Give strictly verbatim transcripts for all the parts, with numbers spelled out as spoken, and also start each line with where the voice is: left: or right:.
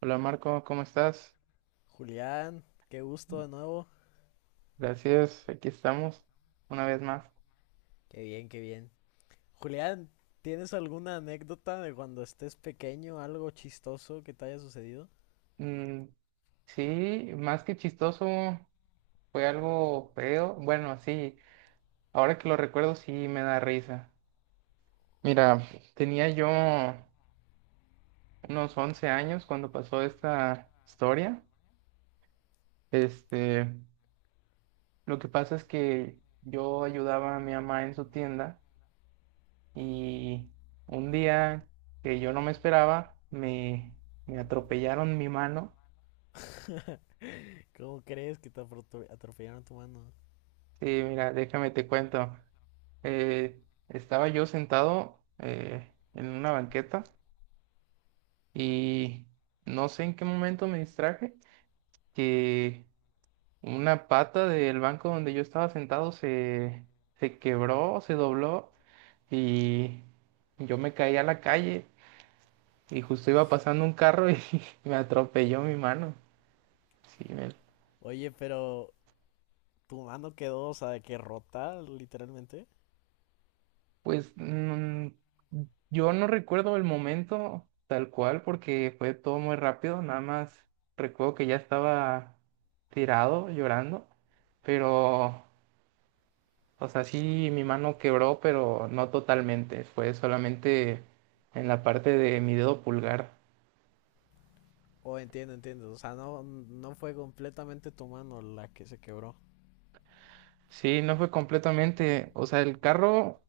right: Hola, Marco, ¿cómo estás?
left: Julián, qué gusto de nuevo.
right: Gracias, aquí estamos una vez más.
left: Qué bien, qué bien. Julián, ¿tienes alguna anécdota de cuando estés pequeño, algo chistoso que te haya sucedido?
right: Mm, sí, más que chistoso, fue algo feo. Bueno, sí, ahora que lo recuerdo sí me da risa. Mira, tenía yo unos once años cuando pasó esta historia. Este, lo que pasa es que yo ayudaba a mi mamá en su tienda y un día que yo no me esperaba, me, me atropellaron mi mano.
left: ¿Cómo crees que te aprotu- atropellaron tu mano?
right: Sí, mira, déjame te cuento. Eh, Estaba yo sentado eh, en una banqueta y no sé en qué momento me distraje que una pata del banco donde yo estaba sentado se, se quebró, se dobló y yo me caí a la calle, y justo iba pasando un carro y me atropelló mi mano. Sí, me,
left: Oye, pero tu mano quedó, o sea, de que rota, literalmente.
right: Pues mm, yo no recuerdo el momento tal cual porque fue todo muy rápido, nada más recuerdo que ya estaba tirado llorando, pero, o sea, sí mi mano quebró, pero no totalmente, fue solamente en la parte de mi dedo pulgar.
left: Oh, entiendo, entiendo. O sea, no, no fue completamente tu mano la que se quebró.
right: Sí, no fue completamente, o sea, el carro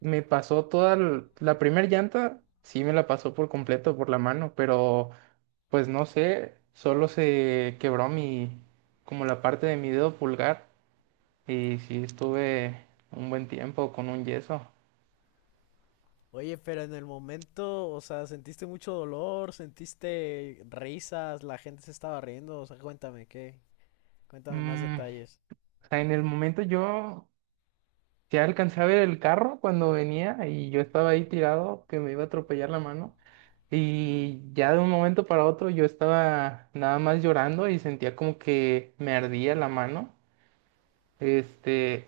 right: me pasó toda l- la primera llanta, sí me la pasó por completo por la mano, pero... Pues no sé, solo se quebró mi, como la parte de mi dedo pulgar, y sí estuve un buen tiempo con un yeso.
left: Oye, pero en el momento, o sea, ¿sentiste mucho dolor? ¿Sentiste risas? ¿La gente se estaba riendo? O sea, cuéntame, ¿qué? Cuéntame más
right: Mm,
left: detalles.
right: o sea, en el momento yo ya alcancé a ver el carro cuando venía y yo estaba ahí tirado que me iba a atropellar la mano, y ya de un momento para otro yo estaba nada más llorando y sentía como que me ardía la mano. Este,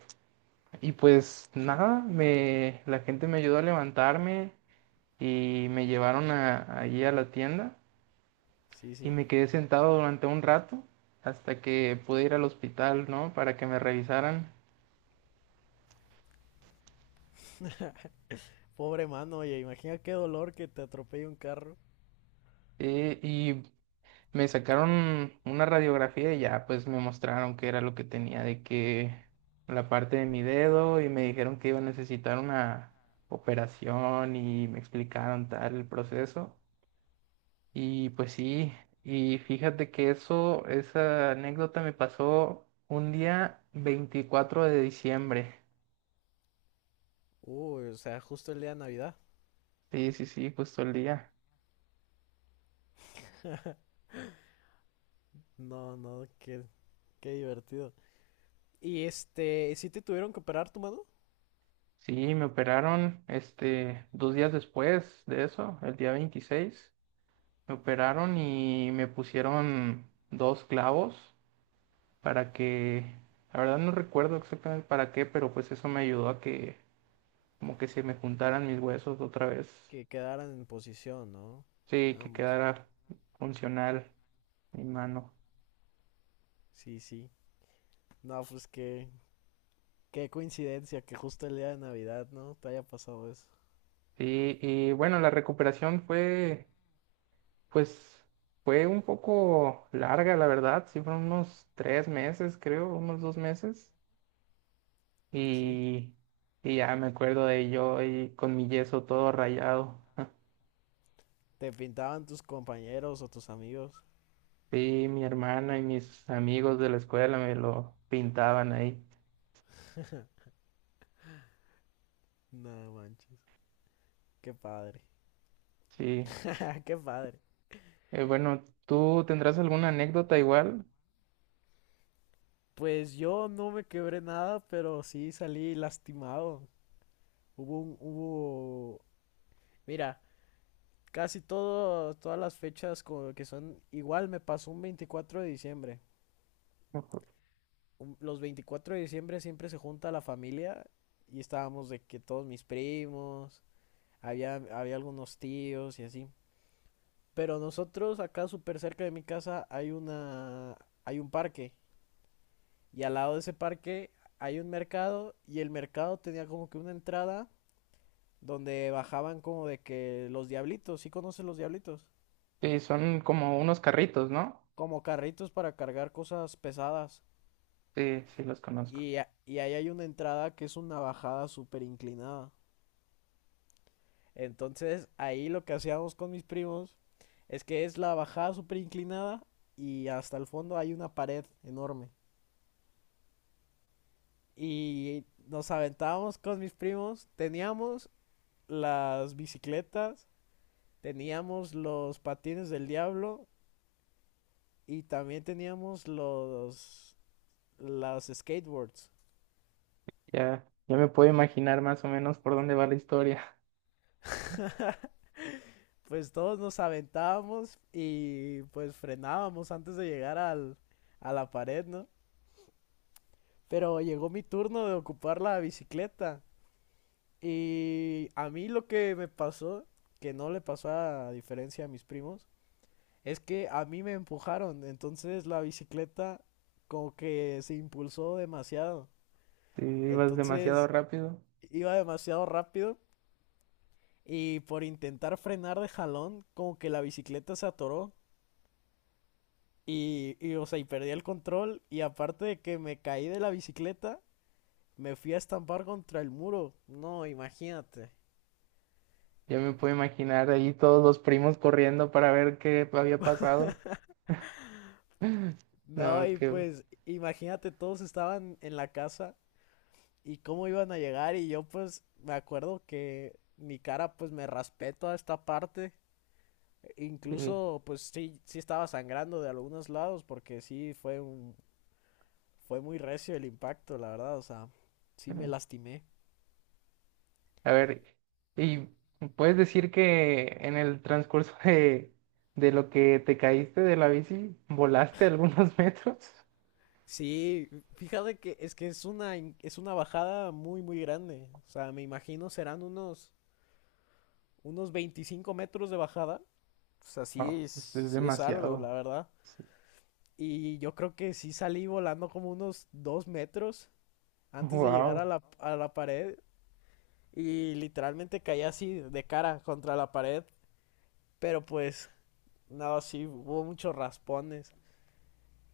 right: y pues nada, me, la gente me ayudó a levantarme, y me llevaron a, allí a la tienda,
left: Sí,
right: y
left: sí.
right: me quedé sentado durante un rato hasta que pude ir al hospital, ¿no? Para que me revisaran.
left: Pobre mano, oye, imagina qué dolor que te atropelle un carro.
right: Eh, y me sacaron una radiografía, y ya pues me mostraron qué era lo que tenía, de que la parte de mi dedo, y me dijeron que iba a necesitar una operación y me explicaron tal el proceso. Y pues sí, y fíjate que eso, esa anécdota me pasó un día veinticuatro de diciembre.
left: Uy, o sea, justo el día de Navidad.
right: Sí, sí, sí, justo el día.
left: No, no, qué, qué divertido. Y este, ¿sí te tuvieron que operar tu mano?
right: Sí, me operaron, este, dos días después de eso, el día veintiséis me operaron y me pusieron dos clavos para que, la verdad no recuerdo exactamente para qué, pero pues eso me ayudó a que como que se me juntaran mis huesos otra vez.
left: Que quedaran en posición, ¿no?
right: Sí, que
left: Ambos.
right: quedara funcional mi mano.
left: Sí, sí. No, pues qué, qué coincidencia que justo el día de Navidad, ¿no? Te haya pasado eso.
right: Sí, y bueno, la recuperación fue, pues, fue un poco larga, la verdad. Sí, fueron unos tres meses, creo, unos dos meses.
left: Sí.
right: Y, y ya me acuerdo de yo ahí con mi yeso todo rayado.
left: Te pintaban tus compañeros o tus amigos.
right: Sí, mi hermana y mis amigos de la escuela me lo pintaban ahí.
left: No manches. Qué padre.
right: Sí.
left: Qué padre.
right: Eh, bueno, ¿tú tendrás alguna anécdota igual?
left: Pues yo no me quebré nada, pero sí salí lastimado. Hubo un, hubo, Mira, casi todo, todas las fechas co- que son igual me pasó un veinticuatro de diciembre.
right: Ujú.
left: Un- los veinticuatro de diciembre siempre se junta la familia y estábamos de que todos mis primos, había, había algunos tíos y así. Pero nosotros acá súper cerca de mi casa hay una, hay un parque y al lado de ese parque hay un mercado, y el mercado tenía como que una entrada donde bajaban como de que los diablitos. ¿Sí conoces los diablitos?
right: Sí, son como unos carritos, ¿no?
left: Como carritos para cargar cosas pesadas.
right: Sí, sí los conozco.
left: Y, a- y ahí hay una entrada que es una bajada súper inclinada. Entonces ahí lo que hacíamos con mis primos es que es la bajada súper inclinada y hasta el fondo hay una pared enorme. Y nos aventábamos con mis primos. Teníamos las bicicletas, teníamos los patines del diablo y también teníamos los los skateboards.
right: Ya, ya me puedo imaginar más o menos por dónde va la historia.
left: Pues todos nos aventábamos y pues frenábamos antes de llegar al, a la pared, ¿no? Pero llegó mi turno de ocupar la bicicleta. Y a mí lo que me pasó, que no le pasó a diferencia a mis primos, es que a mí me empujaron. Entonces la bicicleta como que se impulsó demasiado.
right: Si ibas demasiado
left: Entonces
right: rápido,
left: iba demasiado rápido y, por intentar frenar de jalón, como que la bicicleta se atoró. Y, y, o sea, y perdí el control. Y aparte de que me caí de la bicicleta, me fui a estampar contra el muro. No, imagínate.
right: ya me puedo imaginar ahí todos los primos corriendo para ver qué había pasado.
left: No,
right: No,
left: y
right: que...
left: pues, imagínate, todos estaban en la casa y cómo iban a llegar. Y yo, pues, me acuerdo que mi cara, pues, me raspé toda esta parte.
right: eh,
left: Incluso, pues, sí, sí estaba sangrando de algunos lados porque sí fue un, fue muy recio el impacto, la verdad. O sea, sí me lastimé.
right: A ver, ¿y puedes decir que en el transcurso de, de lo que te caíste de la bici, volaste algunos metros?
left: Sí, fíjate que es que es una, in- es una bajada muy, muy grande. O sea, me imagino serán unos, unos veinticinco metros de bajada. O sea, sí,
right: Oh,
left: es-
right: pues es
left: sí es algo, la
right: demasiado.
left: verdad. Y yo creo que sí salí volando como unos dos metros antes de llegar a
right: Wow.
left: la, a la pared. Y literalmente caí así de cara contra la pared. Pero pues, no, sí, hubo muchos raspones.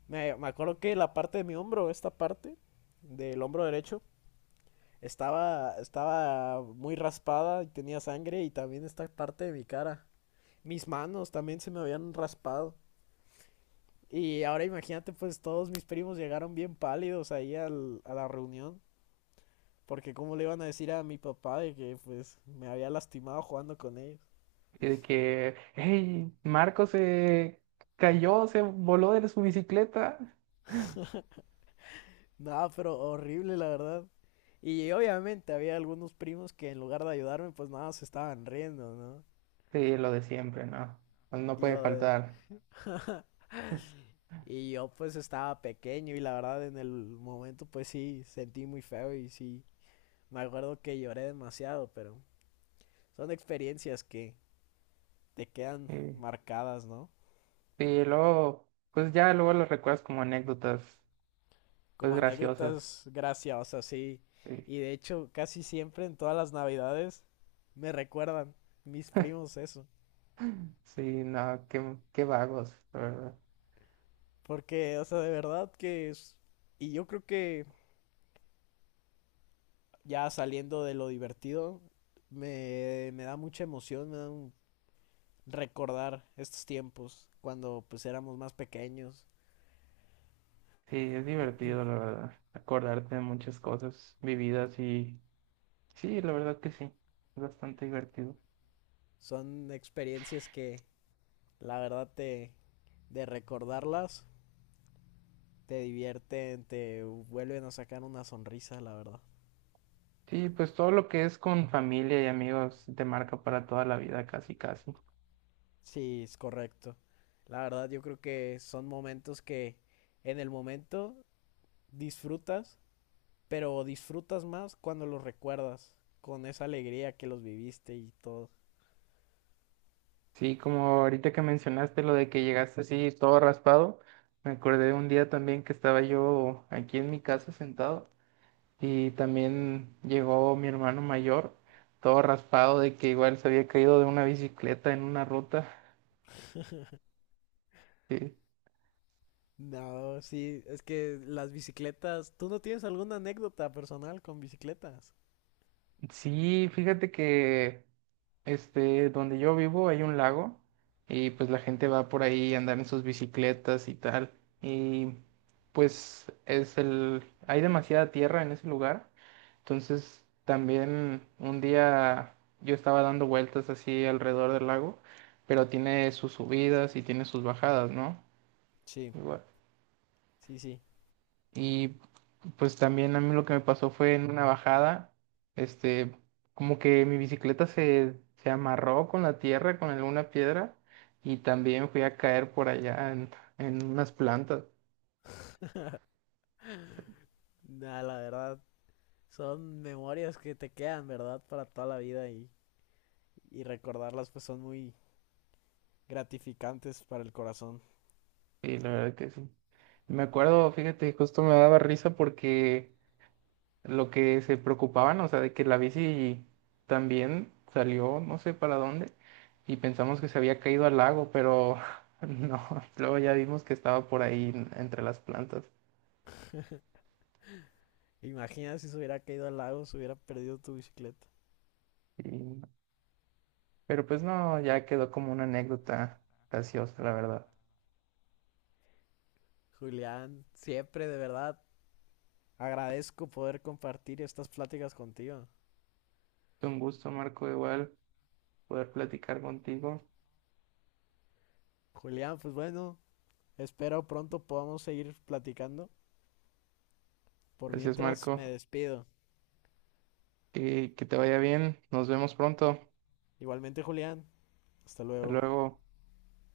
left: Me, me acuerdo que la parte de mi hombro, esta parte del hombro derecho, estaba, estaba muy raspada y tenía sangre, y también esta parte de mi cara. Mis manos también se me habían raspado. Y ahora imagínate, pues todos mis primos llegaron bien pálidos ahí al- a la reunión. Porque cómo le iban a decir a mi papá de que pues me había lastimado jugando con ellos.
right: Y de que, hey, Marco se cayó, se voló de su bicicleta.
left: Nada, pero horrible la verdad. Y obviamente había algunos primos que en lugar de ayudarme, pues nada, se estaban riendo, ¿no?
right: Sí, lo de siempre, ¿no? Pues no
left: Y
right: puede
left: lo de,
right: faltar.
left: Y yo pues estaba pequeño y la verdad en el momento pues sí sentí muy feo y sí me acuerdo que lloré demasiado, pero son experiencias que te quedan
right: Sí,
left: marcadas, ¿no?
right: sí, y luego, pues ya luego lo recuerdas como anécdotas, pues
left: Como
right: graciosas.
left: anécdotas graciosas, sí.
right: Sí,
left: Y de hecho casi siempre en todas las navidades me recuerdan mis primos eso.
right: sí, no, qué, qué vagos, la verdad.
left: Porque, o sea, de verdad que es... Y yo creo que ya saliendo de lo divertido, me, me da mucha emoción, me da un recordar estos tiempos cuando pues éramos más pequeños.
right: Sí, es divertido, la verdad, acordarte de muchas cosas vividas, y sí, la verdad que sí, es bastante divertido.
left: Son experiencias que la verdad te de recordarlas te divierten, te vuelven a sacar una sonrisa, la verdad.
right: Sí, pues todo lo que es con familia y amigos te marca para toda la vida, casi, casi.
left: Sí, es correcto. La verdad yo creo que son momentos que en el momento disfrutas, pero disfrutas más cuando los recuerdas con esa alegría que los viviste y todo.
right: Sí, como ahorita que mencionaste lo de que llegaste así todo raspado, me acordé de un día también que estaba yo aquí en mi casa sentado, y también llegó mi hermano mayor todo raspado, de que igual se había caído de una bicicleta en una ruta. Sí.
left: No, sí, es que las bicicletas. ¿Tú no tienes alguna anécdota personal con bicicletas?
right: Sí, fíjate que este donde yo vivo hay un lago, y pues la gente va por ahí a andar en sus bicicletas y tal. Y pues es el, hay demasiada tierra en ese lugar. Entonces, también un día yo estaba dando vueltas así alrededor del lago, pero tiene sus subidas y tiene sus bajadas, ¿no?
left: Sí,
right: Igual.
left: sí, sí.
right: Y pues también a mí lo que me pasó fue en una bajada, este, como que mi bicicleta se, se amarró con la tierra, con alguna piedra, y también fui a caer por allá en, en unas plantas.
left: Nah, la verdad, son memorias que te quedan, ¿verdad? Para toda la vida y, y recordarlas pues son muy gratificantes para el corazón.
right: Y la verdad que sí. Me acuerdo, fíjate, justo me daba risa porque lo que se preocupaban, o sea, de que la bici también salió, no sé para dónde, y pensamos que se había caído al lago, pero no, luego ya vimos que estaba por ahí en- entre las plantas.
left: Imagina si se hubiera caído al lago, se hubiera perdido tu bicicleta.
right: Y- pero pues no, ya quedó como una anécdota graciosa, la verdad.
left: Julián, siempre de verdad agradezco poder compartir estas pláticas contigo.
right: Fue Un gusto, Marco, igual poder platicar contigo.
left: Julián, pues bueno, espero pronto podamos seguir platicando. Por
right: Gracias,
left: mientras me
right: Marco.
left: despido.
right: Y que te vaya bien. Nos vemos pronto.
left: Igualmente, Julián, hasta
right: Hasta
left: luego.
right: luego.